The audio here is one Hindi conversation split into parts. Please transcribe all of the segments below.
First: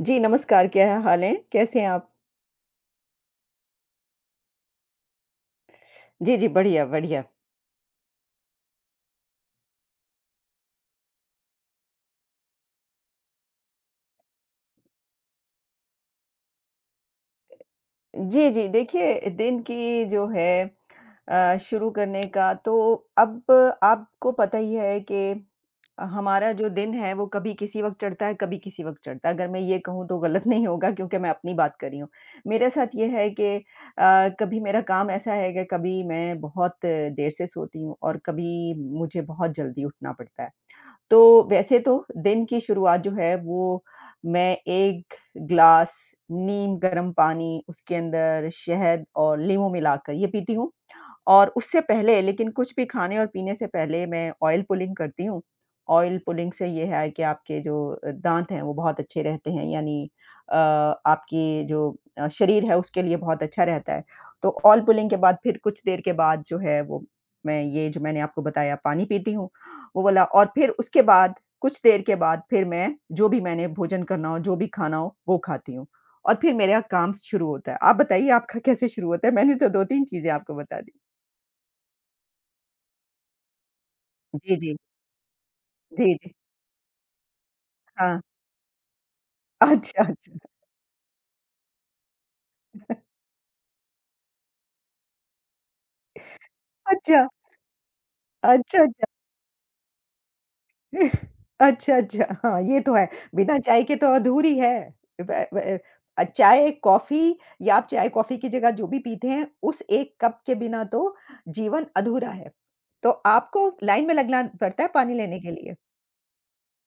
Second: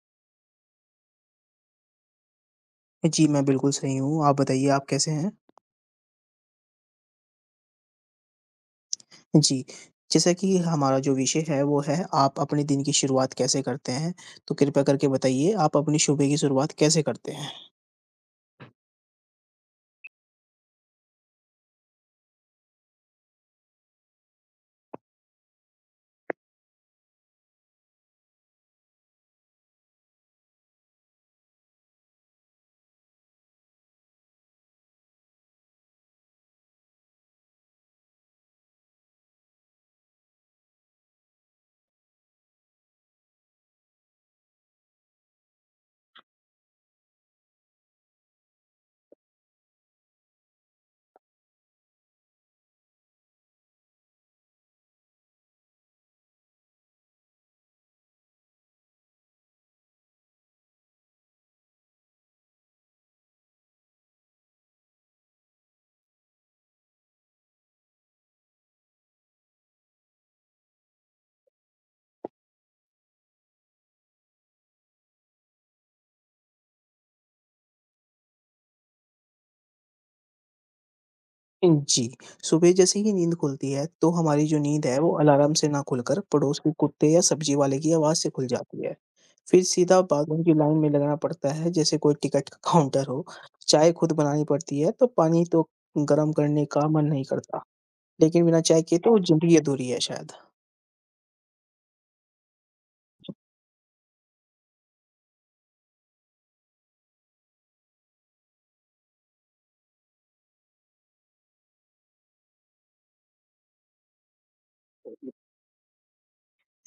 जी, नमस्कार, क्या हाल है? कैसे हैं आप? जी, मैं बिल्कुल सही हूँ। आप बताइए आप कैसे हैं? जी, जी, बढ़िया, बढ़िया। जी, जैसा कि हमारा जो विषय है वो है आप अपने दिन की शुरुआत कैसे करते हैं? तो कृपया करके बताइए आप अपनी सुबह की शुरुआत कैसे करते हैं? जी, जी, देखिए दिन की जो है शुरू करने का तो अब आपको पता ही है कि हमारा जो दिन है वो कभी किसी वक़्त चढ़ता है, कभी किसी वक़्त चढ़ता है। अगर मैं ये कहूँ तो गलत नहीं होगा क्योंकि मैं अपनी बात कर रही हूँ। मेरे साथ ये है कि कभी मेरा काम ऐसा है कि कभी मैं बहुत देर से सोती हूँ और कभी मुझे बहुत जल्दी उठना पड़ता है। तो वैसे तो दिन की शुरुआत जो है वो मैं 1 ग्लास नीम गर्म पानी उसके अंदर शहद और लीमू मिलाकर ये पीती हूँ। और उससे पहले लेकिन कुछ भी खाने और पीने से पहले मैं ऑयल पुलिंग करती हूँ। ऑयल पुलिंग से ये है कि आपके जो दाँत हैं वो बहुत अच्छे रहते हैं यानी अ, आपकी जो शरीर है उसके लिए बहुत अच्छा रहता है। तो ऑयल पुलिंग के बाद फिर कुछ देर के बाद जो है वो मैं ये जो मैंने आपको बताया पानी पीती हूँ, वो वाला, और फिर उसके बाद कुछ देर के बाद फिर मैं जो भी मैंने भोजन करना हो, जो भी खाना हो वो खाती हूँ और फिर मेरा काम शुरू होता है। आप बताइए आपका कैसे शुरू होता है? मैंने तो 2-3 चीज़ें आपको बता दी। जी, सुबह जैसे ही नींद खुलती है तो हमारी जी, जो जी। नींद है वो अलार्म से ना जी, खुलकर जी। पड़ोस के कुत्ते या सब्जी वाले की आवाज़ हाँ। से खुल जाती है। फिर सीधा अच्छा, अच्छा। बाथरूम की लाइन में लगना पड़ता है जैसे कोई टिकट का काउंटर हो। चाय खुद बनानी पड़ती है तो पानी तो गरम करने का मन नहीं अच्छा, करता, लेकिन बिना चाय अच्छा, के अच्छा। तो ज़िंदगी अधूरी है शायद। अच्छा, अच्छा। हाँ, ये तो है। बिना चाय के तो अधूरी है। व व अ, चाय, कॉफ़ी, या आप चाय, कॉफ़ी की जगह जो भी पीते हैं, उस 1 कप के बिना तो जीवन अधूरा है। तो आपको लाइन में लगना पड़ता है पानी लेने के लिए।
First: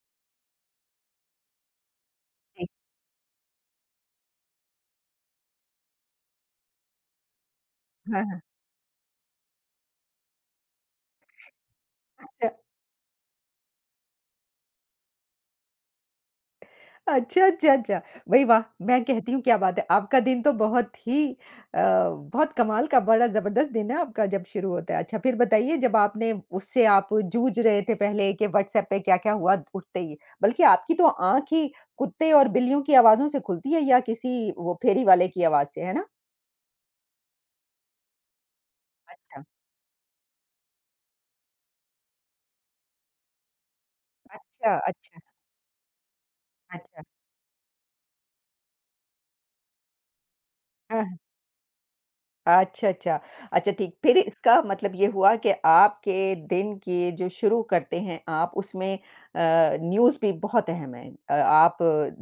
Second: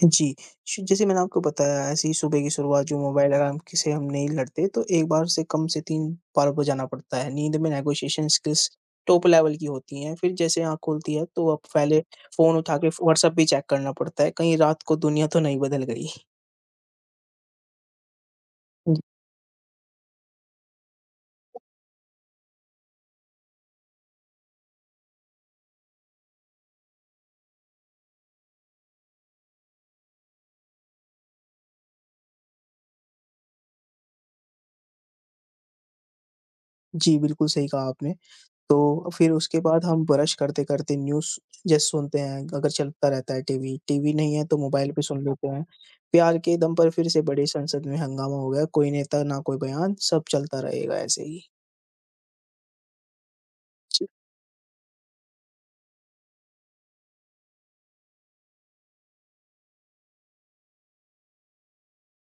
जी, श जैसे मैंने आपको बताया ऐसे ही सुबह की जी। शुरुआत जो मोबाइल अलार्म की से हम नहीं लड़ते तो एक बार से कम से 3 बार बजाना पड़ता है। नींद में हाँ, नेगोशिएशन हाँ। स्किल्स टॉप लेवल की होती हैं। फिर जैसे आँख खुलती है तो अब पहले अच्छा। फ़ोन उठा के व्हाट्सएप भी चेक करना पड़ता है, कहीं रात को दुनिया तो नहीं बदल गई। अच्छा, अच्छा, अच्छा। भई वाह! जी, मैं कहती हूँ क्या बात है, आपका दिन तो बहुत ही बहुत कमाल का, बड़ा ज़बरदस्त दिन है आपका जब शुरू होता है। अच्छा फिर बताइए जब आपने उससे आप जूझ रहे थे पहले कि व्हाट्सएप पे क्या-क्या हुआ उठते ही, बल्कि आपकी तो आँख ही कुत्ते और बिल्लियों की आवाज़ों से खुलती है या किसी वो फेरी वाले की आवाज़ से, है ना? जी, बिल्कुल सही कहा आपने। तो फिर अच्छा। उसके बाद हम ब्रश करते-करते न्यूज़ जस्ट सुनते हैं, अगर चलता रहता है टीवी, टीवी नहीं है तो अच्छा, मोबाइल पे अच्छा, सुन लेते हैं। प्यार के दम पर अच्छा। फिर से बड़ी संसद में हंगामा हो गया, कोई नेता ना कोई बयान, सब चलता रहेगा हाँ, हाँ। ऐसे ही। अच्छा, अच्छा। अच्छा ठीक, जी, फिर इसका मतलब ये हुआ कि आपके दिन की जो शुरू करते हैं आप उसमें अ, न्यूज़ भी बहुत अहम है। आप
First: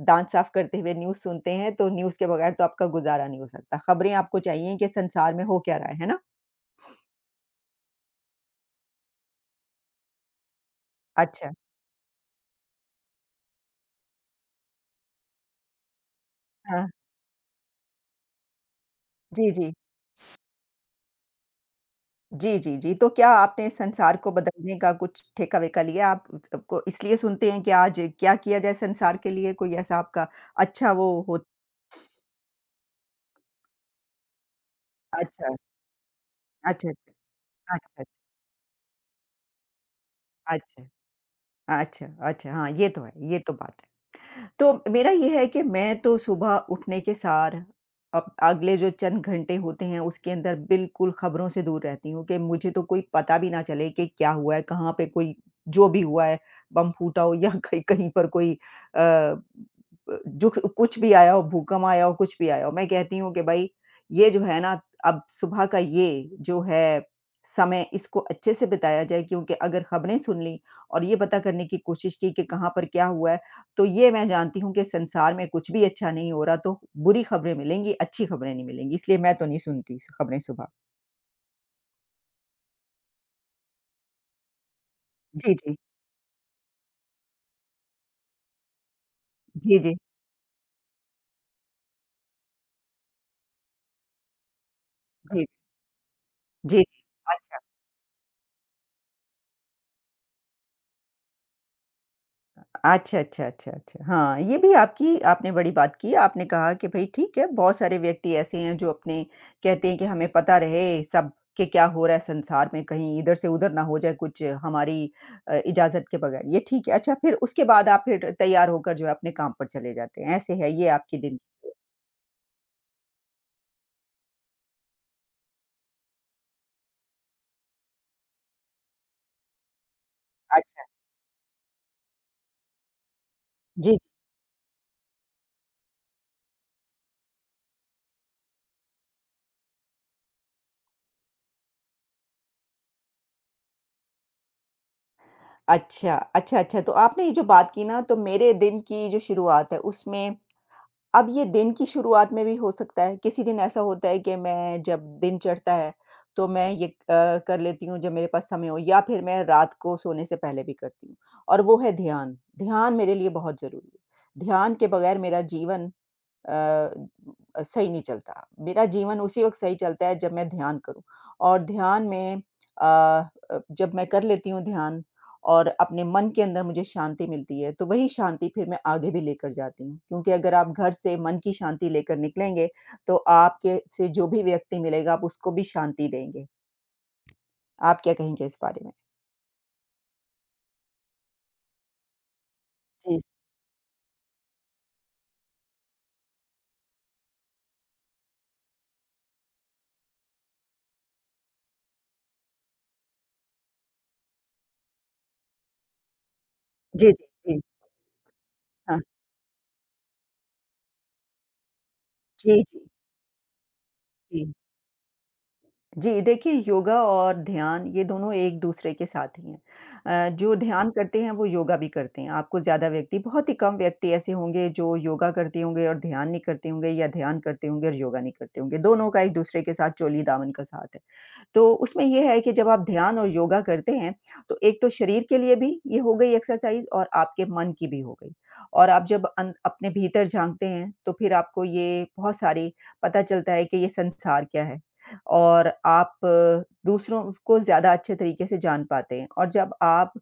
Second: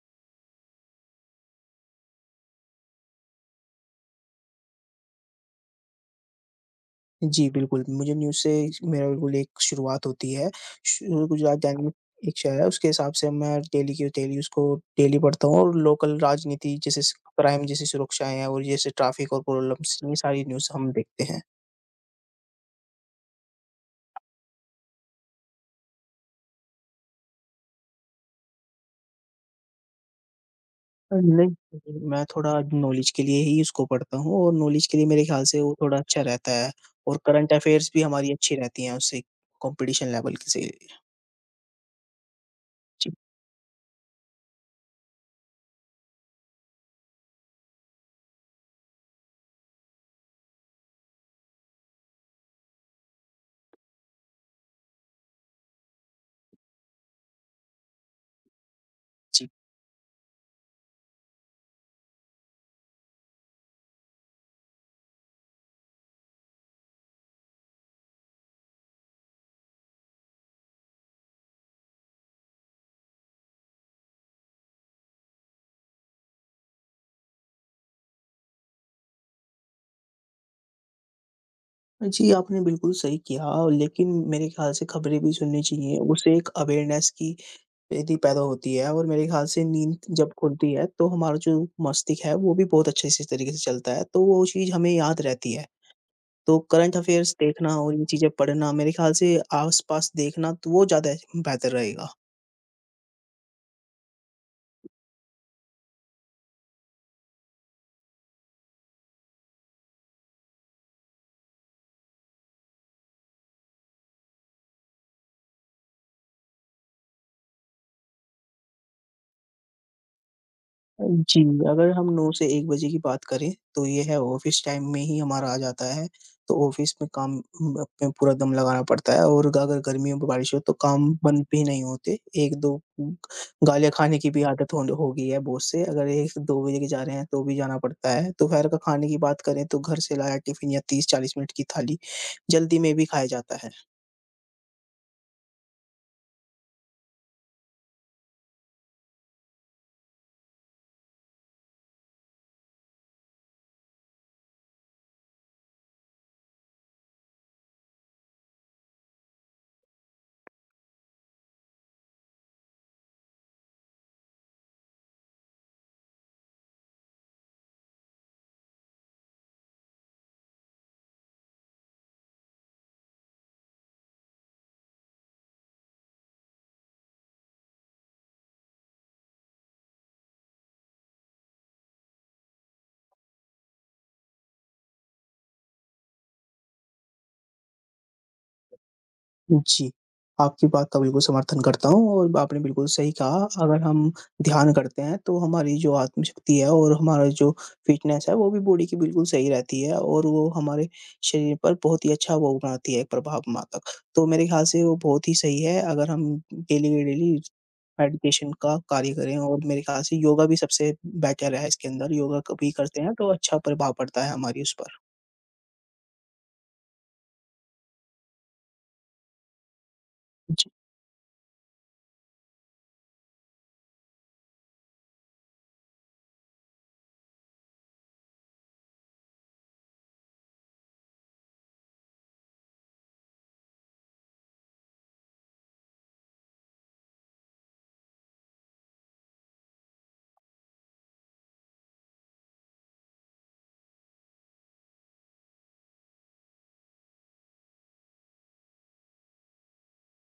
दाँत साफ़ करते हुए न्यूज़ सुनते हैं, तो न्यूज़ के बगैर तो आपका गुज़ारा नहीं हो सकता। ख़बरें आपको चाहिए कि संसार में हो क्या रहा है ना? जी बिल्कुल, मुझे न्यूज़ से मेरा बिल्कुल एक शुरुआत होती है। शु अच्छा, गुजरात दैनिक एक शहर है, उसके हिसाब से मैं डेली की डेली उसको डेली पढ़ता हूँ और लोकल राजनीति हाँ। जैसे स क्राइम जैसी सुरक्षाएँ हैं और जैसे ट्रैफिक और जी, जी। प्रॉब्लम्स, ये सारी न्यूज़ हम देखते हैं। जी, जी, जी। तो क्या आपने संसार को बदलने का कुछ ठेका-वेका लिया? आप को इसलिए सुनते हैं कि आज क्या किया जाए संसार के लिए, कोई ऐसा आपका अच्छा वो हो। नहीं, मैं थोड़ा नॉलेज के लिए ही उसको पढ़ता हूँ और नॉलेज के लिए मेरे ख्याल अच्छा, से वो थोड़ा अच्छा रहता है अच्छा, और करंट अच्छा, अफ़ेयर्स भी अच्छा, हमारी अच्छी रहती हैं उससे कॉम्पिटिशन लेवल की से। अच्छा। अच्छा, अच्छा। हाँ, ये तो जी, है, ये तो बात है। तो मेरा ये है कि मैं तो सुबह उठने के सार, अब अगले जो चंद घंटे होते हैं उसके अंदर बिल्कुल खबरों से दूर रहती हूँ कि मुझे तो कोई पता भी ना चले कि क्या हुआ है, कहाँ पे कोई जो भी हुआ है, बम फूटा हो या कहीं कहीं पर कोई अ, ब जी। जो कुछ भी आया हो, भूकंप आया हो, कुछ भी आया हो। मैं कहती हूँ कि भाई, ये जो है ना, अब सुबह का ये जो है समय, इसको अच्छे से बिताया जाए, क्योंकि अगर खबरें सुन ली और ये पता करने की कोशिश की कि कहाँ पर क्या हुआ है, तो ये मैं जानती हूँ कि संसार में कुछ भी अच्छा नहीं हो रहा, तो बुरी खबरें मिलेंगी, अच्छी खबरें नहीं मिलेंगी, इसलिए मैं तो नहीं सुनती स खबरें सुबह। हाँ जी, आपने बिल्कुल सही किया लेकिन मेरे ख्याल से खबरें भी जी, सुननी जी। चाहिए, उससे एक अवेयरनेस की यदि पैदा होती है और मेरे ख्याल से जी, जी। नींद जब खुलती है, तो हमारा जो मस्तिष्क है वो भी बहुत अच्छे से तरीके से चलता है, तो वो चीज़ हमें याद जी, रहती है। तो जी। करंट अफ़ेयर्स अच्छा। देखना और ये चीज़ें पढ़ना मेरे ख़्याल से आस-पास देखना तो वो ज़्यादा बेहतर रहेगा। अच्छा, अच्छा, अच्छा, अच्छा। हाँ, ये भी आपकी, आपने बड़ी बात की। आपने कहा कि भई ठीक है, बहुत सारे व्यक्ति ऐसे हैं जो अपने कहते हैं कि हमें पता रहे सब कि क्या हो रहा है संसार में, कहीं इधर से उधर ना हो जाए कुछ हमारी इजाज़त के बगैर, ये ठीक है। अच्छा फिर उसके बाद आप फिर तैयार होकर जो है अपने काम पर चले जाते हैं, ऐसे है ये अ, आपकी दिन। जी, अगर हम 9 से 1 बजे की बात करें तो ये है ऑफ़िस टाइम में ही हमारा आ जाता है, तो ऑफ़िस में काम उम, में पूरा दम लगाना पड़ता है और अगर गर्मियों में बारिश हो तो अच्छा। काम बंद भी नहीं होते। 1-2 उम, गालियाँ जी। खाने की भी आदत होन हो गई है बॉस से, अगर 1-2 बजे के जा रहे हैं तो भी जाना पड़ता है। दोपहर का खाने की बात करें तो घर से लाया टिफ़िन या 30-40 मिनट की थाली जल्दी में भी खाया जाता है। अच्छा, अच्छा, अच्छा, तो आपने ये जो बात की ना, तो मेरे दिन की जो शुरुआत है, उसमें अब ये दिन की शुरुआत में भी हो सकता है, किसी दिन ऐसा होता है कि मैं, जब दिन चढ़ता है, तो मैं ये कर लेती हूँ, जब मेरे पास समय हो, या फिर मैं रात को सोने से पहले भी करती हूँ, और वो है ध्यान। ध्यान मेरे लिए बहुत ज़रूरी है। ध्यान के बगैर मेरा जीवन सही नहीं चलता। मेरा जीवन उसी वक़्त सही चलता है जब मैं ध्यान करूँ, और ध्यान में अ जब मैं कर लेती हूँ ध्यान और अपने मन के अंदर मुझे शांति मिलती है, तो वही शांति फिर मैं आगे भी लेकर जाती हूँ। क्योंकि अगर आप घर से मन की शांति लेकर निकलेंगे, तो आपके से जो भी व्यक्ति मिलेगा, आप उसको भी शांति देंगे। आप क्या कहेंगे इस बारे में? जी, आपकी बात का बिल्कुल समर्थन करता हूँ और आपने बिल्कुल सही जी। कहा, अगर हम ध्यान करते हैं तो हमारी जो आत्मशक्ति है और हमारा जो फ़िटनेस है वो भी बॉडी की बिल्कुल सही रहती है और वो हमारे शरीर पर बहुत ही अच्छा वो बनाती है प्रभाव मात्रक। तो मेरे ख़्याल से वो बहुत ही सही है अगर हम डेली के जी, जी, डेली जी। मेडिटेशन का हाँ। कार्य करें और मेरे ख़्याल से योगा भी सबसे बेटर है इसके अंदर, योगा जी, कभी जी, करते हैं तो अच्छा प्रभाव पड़ता है जी। हमारी उस जी, देखिए, योगा और ध्यान, ये दोनों एक दूसरे के साथ ही हैं। जो पर। ध्यान करते हैं वो योगा भी करते हैं। आपको ज़्यादा व्यक्ति, बहुत ही कम व्यक्ति ऐसे होंगे जो योगा करते होंगे और ध्यान नहीं करते होंगे, या ध्यान करते होंगे और योगा नहीं करते होंगे। दोनों का एक दूसरे के साथ चोली दामन का साथ है। तो उसमें ये है कि जब आप ध्यान और योगा करते हैं, तो एक तो शरीर के लिए भी ये हो गई एक्सरसाइज़, और आपके मन की भी हो गई। और आप जब अन अपने भीतर झाँकते हैं, तो फिर आपको ये बहुत सारी पता चलता है कि ये संसार क्या है? और आप दूसरों को ज़्यादा अच्छे तरीके से जान पाते हैं, और जब आप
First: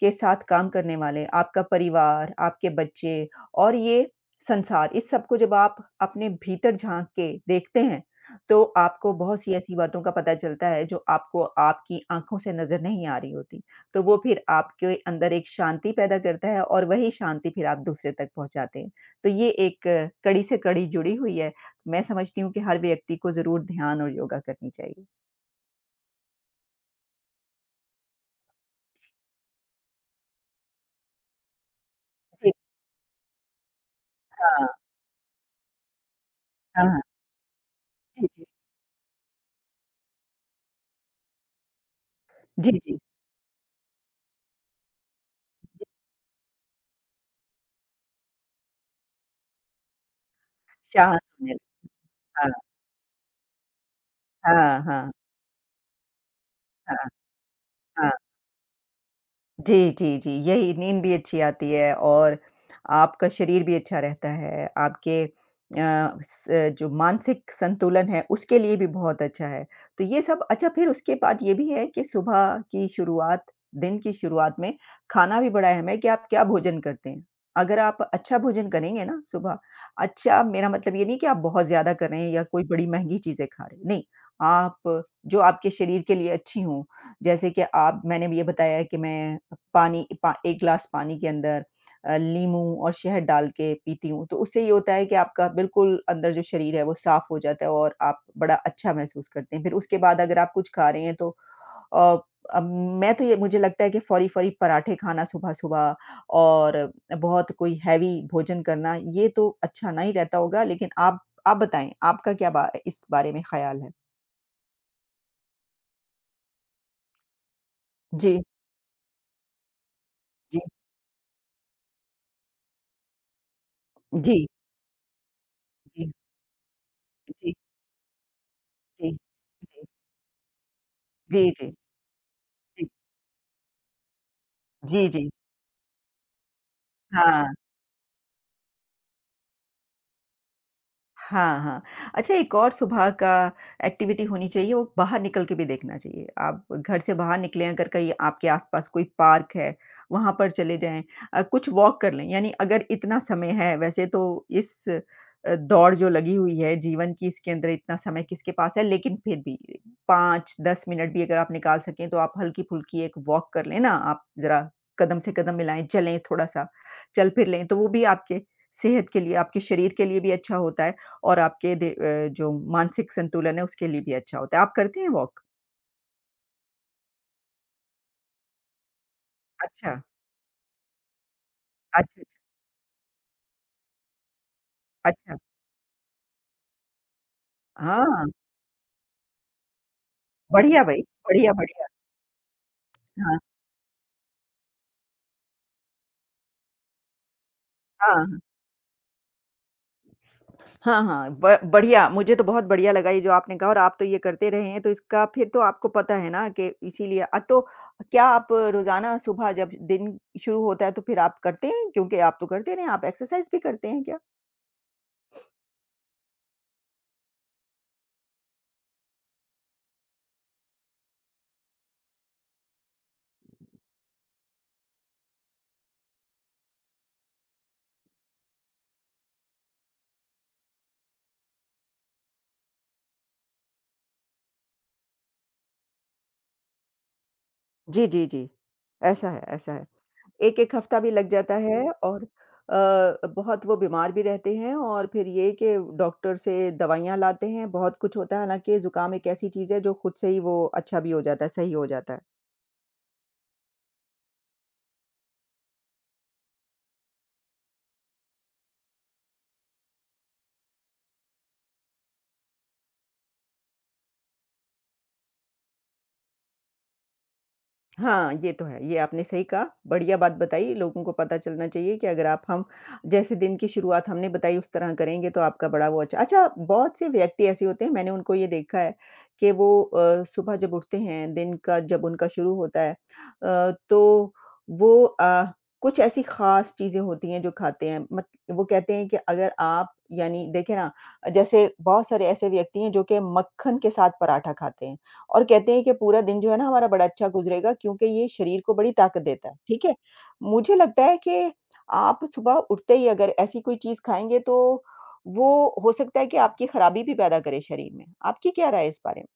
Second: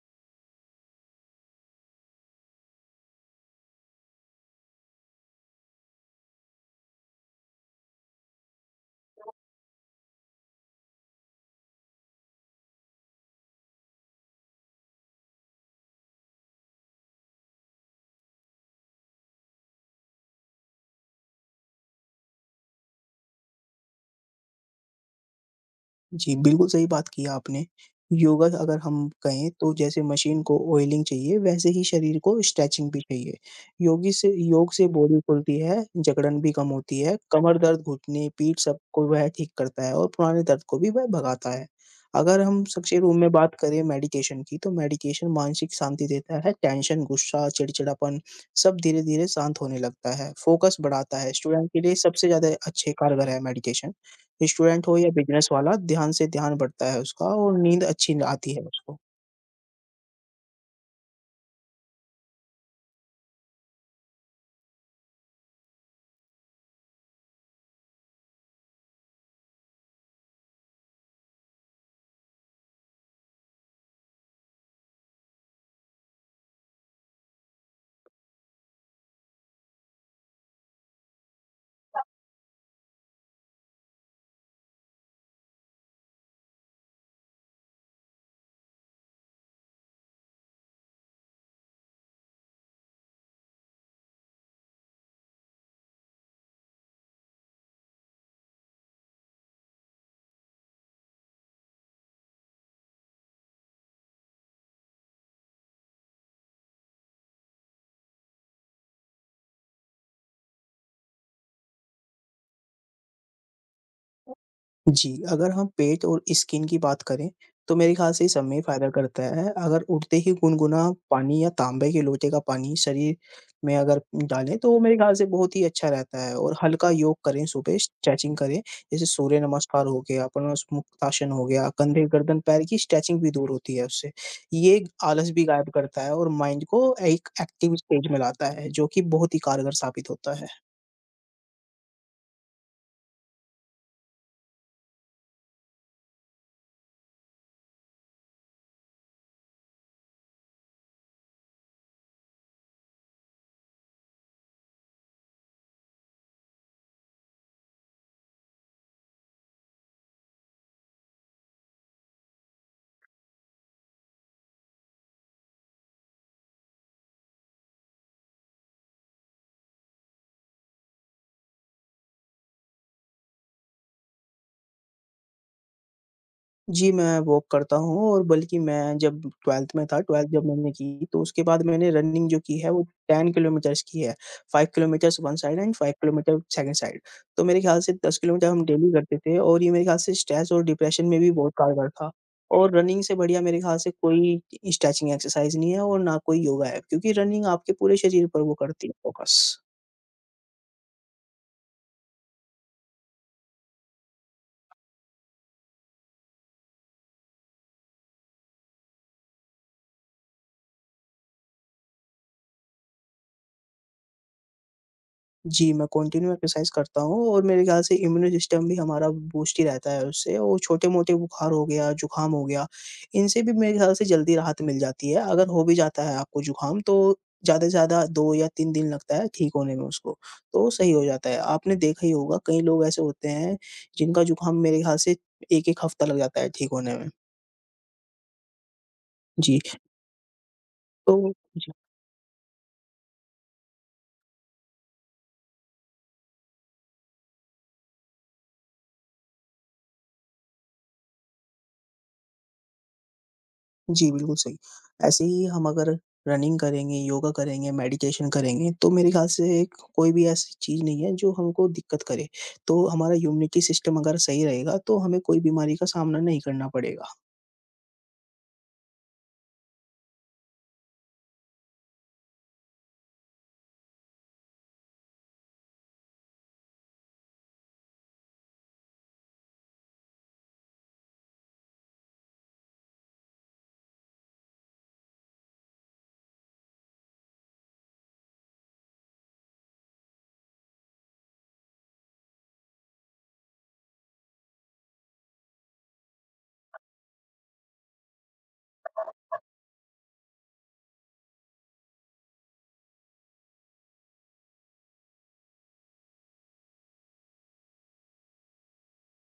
के साथ काम करने वाले, आपका परिवार, आपके बच्चे और ये संसार, इस सब को जब आप अपने भीतर झाँक के देखते हैं, तो आपको बहुत सी ऐसी बातों का पता चलता है जो आपको आपकी आँखों से नज़र नहीं आ रही होती। तो वो फिर आपके अंदर एक शांति पैदा करता है, और वही शांति फिर आप दूसरे तक पहुँचाते हैं। तो ये एक कड़ी से कड़ी जुड़ी हुई है। मैं समझती हूँ कि हर व्यक्ति को ज़रूर ध्यान और योगा करनी चाहिए। जी, बिल्कुल सही बात की आपने। योगा अगर हम कहें तो जैसे मशीन को ऑयलिंग चाहिए वैसे ही शरीर को जी, स्ट्रेचिंग भी चाहिए। योगी से हाँ, योग से बॉडी खुलती है, जकड़न भी कम हाँ, होती हाँ। है, कमर दर्द, जी, घुटने, जी। पीठ सबको वह ठीक करता है और पुराने दर्द को भी वह भगाता है। अगर हम जी, सबसे जी। रूम में बात करें मेडिकेशन की तो मेडिकेशन मानसिक जी, शांति देता है, टेंशन, गुस्सा, चिड़चिड़ापन सब धीरे-धीरे शांत होने लगता है, फोकस शांत बढ़ाता है। होने लगे। स्टूडेंट के लिए सबसे ज़्यादा हाँ, अच्छे कारगर है मेडिकेशन। हाँ, स्टूडेंट हो या हाँ, बिज़नेस वाला ध्यान से ध्यान बढ़ता हाँ, है हाँ। उसका और नींद अच्छी आती है उसको। जी, जी, जी। यही, नींद भी अच्छी आती है, और आपका शरीर भी अच्छा रहता है, आपके अ, स जो मानसिक संतुलन है उसके लिए भी बहुत अच्छा है। तो ये सब अच्छा। फिर उसके बाद ये भी है कि सुबह की शुरुआत, दिन की शुरुआत में खाना भी बड़ा अहम है कि आप क्या भोजन करते हैं। अगर आप अच्छा भोजन करेंगे ना सुबह, अच्छा, मेरा मतलब ये नहीं कि आप बहुत ज़्यादा कर रहे हैं या कोई बड़ी महँगी चीज़ें खा रहे हैं, नहीं। आप जो आपके शरीर के लिए अच्छी हों, जैसे कि आप, मैंने भी ये बताया कि मैं पानी पा 1 ग्लास पानी के अंदर लीमू और शहद डाल के पीती हूँ, तो उससे ये होता है कि आपका बिल्कुल अंदर जो शरीर है वो साफ़ हो जाता है, और आप बड़ा अच्छा महसूस करते हैं। फिर उसके बाद अगर आप कुछ खा रहे हैं तो अ, अब मैं तो, ये मुझे लगता है कि फौरी-फौरी पराठे खाना सुबह-सुबह और बहुत कोई हैवी भोजन करना, ये तो अच्छा नहीं रहता होगा, लेकिन आप बताएँ, आपका क्या बा इस बारे में ख़्याल है? जी, अगर हम पेट और स्किन की बात करें, तो मेरे ख़्याल से ये जी, सब में ही फ़ायदा करता है। अगर उठते ही जी, गुनगुना पानी या ताँबे के लोटे का पानी शरीर में अगर जी, डालें, तो मेरे ख़्याल से बहुत ही अच्छा जी, रहता है और हल्का योग करें जी। सुबह, स्ट्रेचिंग करें, जैसे जी, सूर्य जी, नमस्कार हो गया, अपनास मुक्तासन हो जी, गया, जी, कंधे, गर्दन, पैर की जी, स्ट्रेचिंग भी दूर होती है उससे। ये जी, जी, आलस भी गायब करता है और माइंड को एक हाँ, एक्टिव स्टेज में लाता है, जो कि बहुत ही कारगर साबित होता है। हाँ, हाँ। अच्छा, एक और सुबह का एक्टिविटी होनी चाहिए, वो बाहर निकल के भी देखना चाहिए। आप घर से बाहर निकलें, अगर कहीं आपके आस-पास कोई पार्क है, वहाँ पर चले जाएँ। कुछ वॉक कर लें, यानी अगर इतना समय है, वैसे तो इस दौड़ जो लगी हुई है जीवन की, इसके अंदर इतना समय किसके पास है, लेकिन फिर भी 5-10 मिनट भी अगर आप निकाल सकें तो आप हल्की-फुल्की एक वॉक कर लें ना, आप ज़रा कदम से कदम मिलाएँ, चलें थोड़ा-सा, चल फिर लें, तो वो भी आपके सेहत के लिए, आपके शरीर के लिए भी अच्छा होता है। और आपके जो मानसिक संतुलन है उसके लिए भी अच्छा होता है। आप करते हैं वॉक? जी, मैं वॉक करता हूँ और बल्कि मैं जब 12th में अच्छा, था, 12th जब मैंने की, तो उसके बाद मैंने अच्छा, रनिंग जो अच्छा, की है वो 10 किलोमीटर्स की है। 5 किलोमीटर्स वन अच्छा। Side and 5 kilometre second side. तो मेरे ख्याल से 10 हाँ, किलोमीटर हम डेली करते थे और ये मेरे ख्याल से स्ट्रेस और बढ़िया भाई, डिप्रेशन में भी बहुत बढ़िया, बढ़िया। कारगर था। और रनिंग से हाँ, बढ़िया मेरे ख्याल से कोई स्ट्रेचिंग एक्सरसाइज़ नहीं है और ना कोई योगा है, क्योंकि रनिंग आपके पूरे शरीर हाँ, पर वो करती है फोकस। हाँ, हाँ, ब बढ़िया, मुझे तो बहुत बढ़िया लगा ये जो आपने कहा, और आप तो ये करते रहे हैं, तो इसका फिर तो आपको पता है ना, कि इसीलिए तो क्या आप रोज़ाना सुबह जब दिन शुरू होता है तो फिर आप करते हैं? क्योंकि आप तो करते रहे हैं, आप एक्सरसाइज़ भी करते हैं क्या? जी, मैं कंटिन्यू एक्सरसाइज़ करता हूँ और मेरे ख़्याल से इम्यून सिस्टम भी हमारा बूस्ट ही रहता है उससे और छोटे-मोटे बुखार हो गया, ज़ुकाम हो गया, इनसे भी मेरे ख़्याल से जल्दी राहत मिल जाती है। अगर हो भी जाता है आपको ज़ुकाम तो ज़्यादा से ज़्यादा 2 या 3 दिन लगता है ठीक होने में उसको, तो सही हो जाता है। आपने देखा ही होगा कई लोग ऐसे होते हैं जिनका ज़ुकाम मेरे ख़्याल से 1-1 हफ़्ता लग जाता है ठीक होने में। जी, जी, जी। ऐसा है, जी, ऐसा है। 1-1 हफ्ता भी लग तो जाता जी। है जी। और अ, बहुत वो बीमार भी रहते हैं, और फिर ये कि डॉक्टर से दवाइयाँ लाते हैं, बहुत कुछ होता है, हालाँकि ज़ुकाम एक ऐसी चीज़ है जो खुद से ही वो अच्छा भी हो जाता है, सही हो जाता है। जी, बिल्कुल सही। ऐसे ही हम अगर रनिंग करेंगे, योगा करेंगे, मेडिटेशन करेंगे, तो मेरे ख़्याल से कोई भी ऐसी चीज़ नहीं है जो हमको दिक्कत करे। तो हमारा इम्यूनिटी सिस्टम अगर सही रहेगा, तो हमें कोई बीमारी का सामना नहीं करना पड़ेगा। हाँ, ये तो है। ये आपने सही कहा, बढ़िया बात बताई। लोगों को पता चलना चाहिए कि अगर आप, हम जैसे दिन की शुरुआत हमने बताई उस तरह करेंगे, तो आपका बड़ा वो अच्छा, अच्छा, बहुत से व्यक्ति ऐसे होते हैं, मैंने उनको ये देखा है कि वो सुबह जब उठते हैं, दिन का जब उनका शुरू होता है, तो वो कुछ ऐसी ख़ास चीज़ें होती हैं जो खाते हैं। मत, वो कहते हैं कि अगर आप, यानी देखें ना, जैसे बहुत सारे ऐसे व्यक्ति हैं जो कि मक्खन के साथ पराठा खाते हैं। और कहते हैं कि पूरा दिन जो है ना हमारा बड़ा अच्छा गुज़रेगा क्योंकि ये शरीर को बड़ी ताकत देता है, ठीक है? मुझे लगता है कि आप सुबह उठते ही अगर ऐसी कोई चीज़ खाएँगे तो वो हो सकता है कि आपकी खराबी भी पैदा करे शरीर में। आपकी क्या राय है इस बारे में?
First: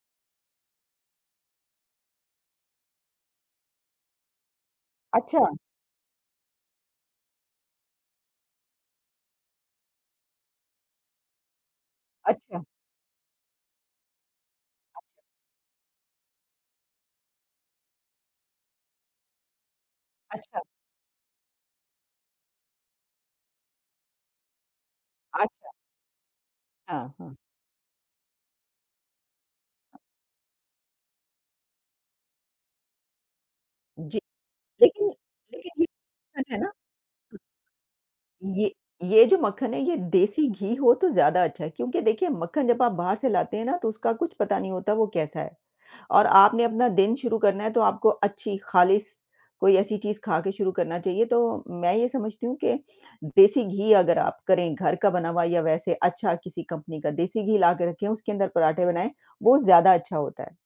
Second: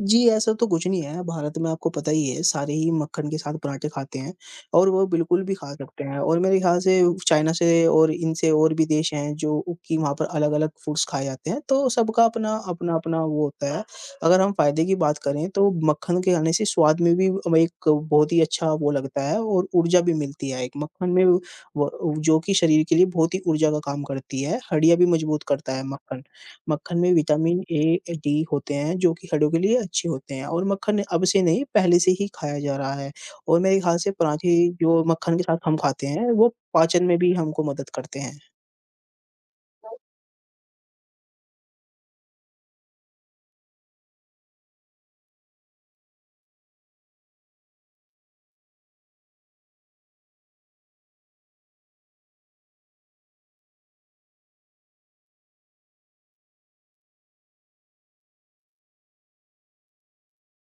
जी, ऐसा तो कुछ नहीं है, भारत में आपको पता ही है, सारे ही मक्खन के साथ पराठे खाते हैं और वो बिल्कुल अच्छा, भी खा सकते हैं और मेरे ख़्याल से चाइना से और इनसे और भी देश हैं जो कि वहाँ पर अलग-अलग फूड्स खाए जाते हैं, तो सबका अपना, अच्छा, अपना-अपना वो होता है। अगर हम फ़ायदे की बात करें तो मक्खन के खाने से स्वाद में भी एक बहुत ही अच्छा वो लगता है और ऊर्जा भी मिलती अच्छा, है, एक मक्खन में व जो कि शरीर के लिए बहुत ही ऊर्जा का काम करती है, हड्डियाँ भी मजबूत अच्छा। करता है मक्खन। मक्खन में हाँ, हाँ। विटामिन ए, डी होते हैं जो कि हड्डियों के लिए अच्छे होते हैं और मक्खन अब से नहीं पहले से ही खाया जा रहा है और मेरे ख़्याल से जी, पराठे जो लेकिन मक्खन के साथ हम लेकिन ये खाते हैं मक्खन वो है ना, पाचन में भी हमको मदद करते हैं। ये ये जो मक्खन है, ये देसी घी हो तो ज़्यादा अच्छा है, क्योंकि देखिए, मक्खन जब आप बाहर से लाते हैं ना, तो उसका कुछ पता नहीं होता वो कैसा है। और आपने अपना दिन शुरू करना है तो आपको अच्छी ख़ालिस कोई ऐसी चीज़ खा के शुरू करना चाहिए। तो मैं ये समझती हूँ कि देसी घी, अगर आप करें घर का बना हुआ, या वैसे अच्छा किसी कंपनी का देसी घी ला के रखें, उसके अंदर पराठे बनाएँ, वो ज़्यादा अच्छा होता है।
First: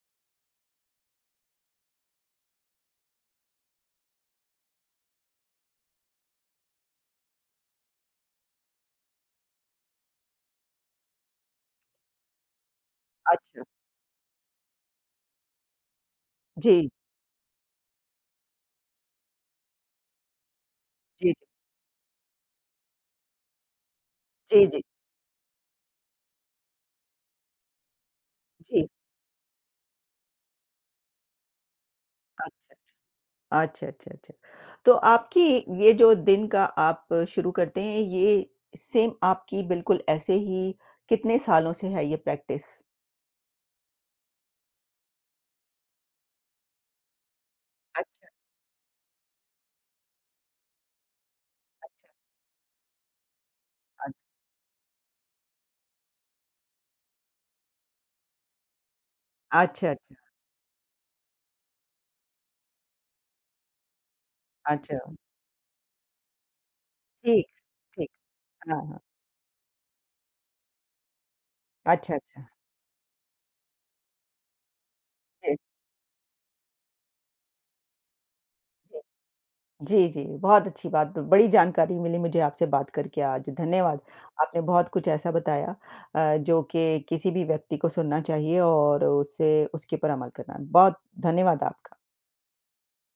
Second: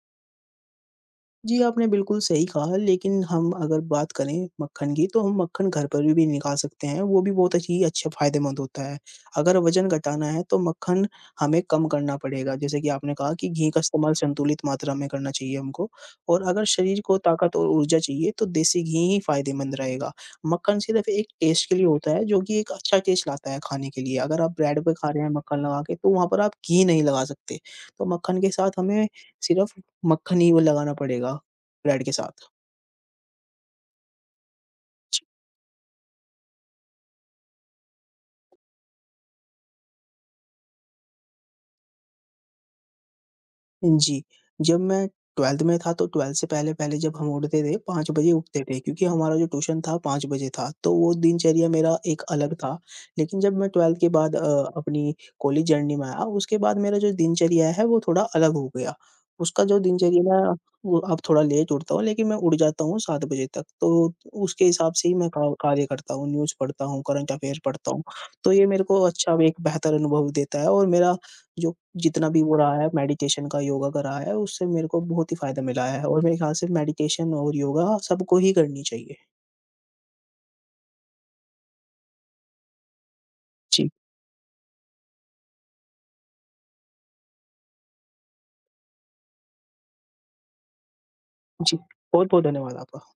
जी, आपने बिल्कुल सही कहा, लेकिन हम अगर बात करें मक्खन की, तो हम मक्खन घर पर भी निकाल सकते हैं, वो भी बहुत अच्छी अच्छा फ़ायदेमंद होता है। अगर वज़न घटाना है, तो मक्खन हमें कम करना पड़ेगा, जैसे कि आपने कहा कि अच्छा। घी का इस्तेमाल संतुलित मात्रा में करना चाहिए हमको और अगर जी, शरीर को ताकत और ऊर्जा चाहिए, तो देसी घी ही फ़ायदेमंद रहेगा। मक्खन सिर्फ़ एक जी, टेस्ट के लिए होता है, जो कि एक अच्छा टेस्ट लाता है खाने के लिए। अगर आप जी, ब्रेड जी, पे खा रहे हैं मक्खन लगा के, तो वहाँ पर आप घी नहीं लगा सकते। तो मक्खन के साथ जी। हमें सिर्फ़ मक्खन ही वो लगाना पड़ेगा ब्रेड के साथ। अच्छा। अच्छा, अच्छा, अच्छा। तो आपकी ये जो दिन का आप शुरू करते हैं, ये सेम आपकी बिल्कुल ऐसे ही कितने सालों से है ये प्रैक्टिस? जी, जब मैं 12th में था तो 12th से पहले-पहले जब हम उठते थे 5 अच्छा, बजे उठते थे क्योंकि हमारा जो ट्यूशन था 5 बजे था, तो वो दिनचर्या अच्छा, मेरा अच्छा। एक अलग था। लेकिन जब मैं 12th के बाद अपनी कॉलेज जर्नी में आया उसके बाद मेरा जो दिनचर्या है वो थोड़ा अलग हो गया। उसका जो अच्छा, अच्छा। दिनचर्या है, वो अब थोड़ा लेट उठता हूँ लेकिन मैं उठ जाता हूँ 7 बजे तक, तो उसके हिसाब अच्छा, से ही मैं का कार्य करता हूँ, न्यूज़ पढ़ता हूँ, करंट ठीक, अफेयर पढ़ता हूँ। ठीक। तो ये हाँ, मेरे हाँ। को अच्छा एक बेहतर अनुभव देता है और मेरा जो अच्छा, जितना भी अच्छा। वो रहा है मेडिटेशन का, योगा का रहा है, उससे मेरे को बहुत ही जी, फ़ायदा मिला है और मेरे ख़्याल से मेडिटेशन और योगा सबको ही करनी जी। चाहिए। जी, जी, बहुत अच्छी बात, बड़ी जानकारी मिली मुझे आपसे बात करके आज, जी, धन्यवाद। आपने बहुत कुछ ऐसा बताया जो कि किसी भी व्यक्ति को सुनना चाहिए और उससे, उसके ऊपर अमल करना। बहुत धन्यवाद जी। आपका। बहुत-बहुत धन्यवाद आपका।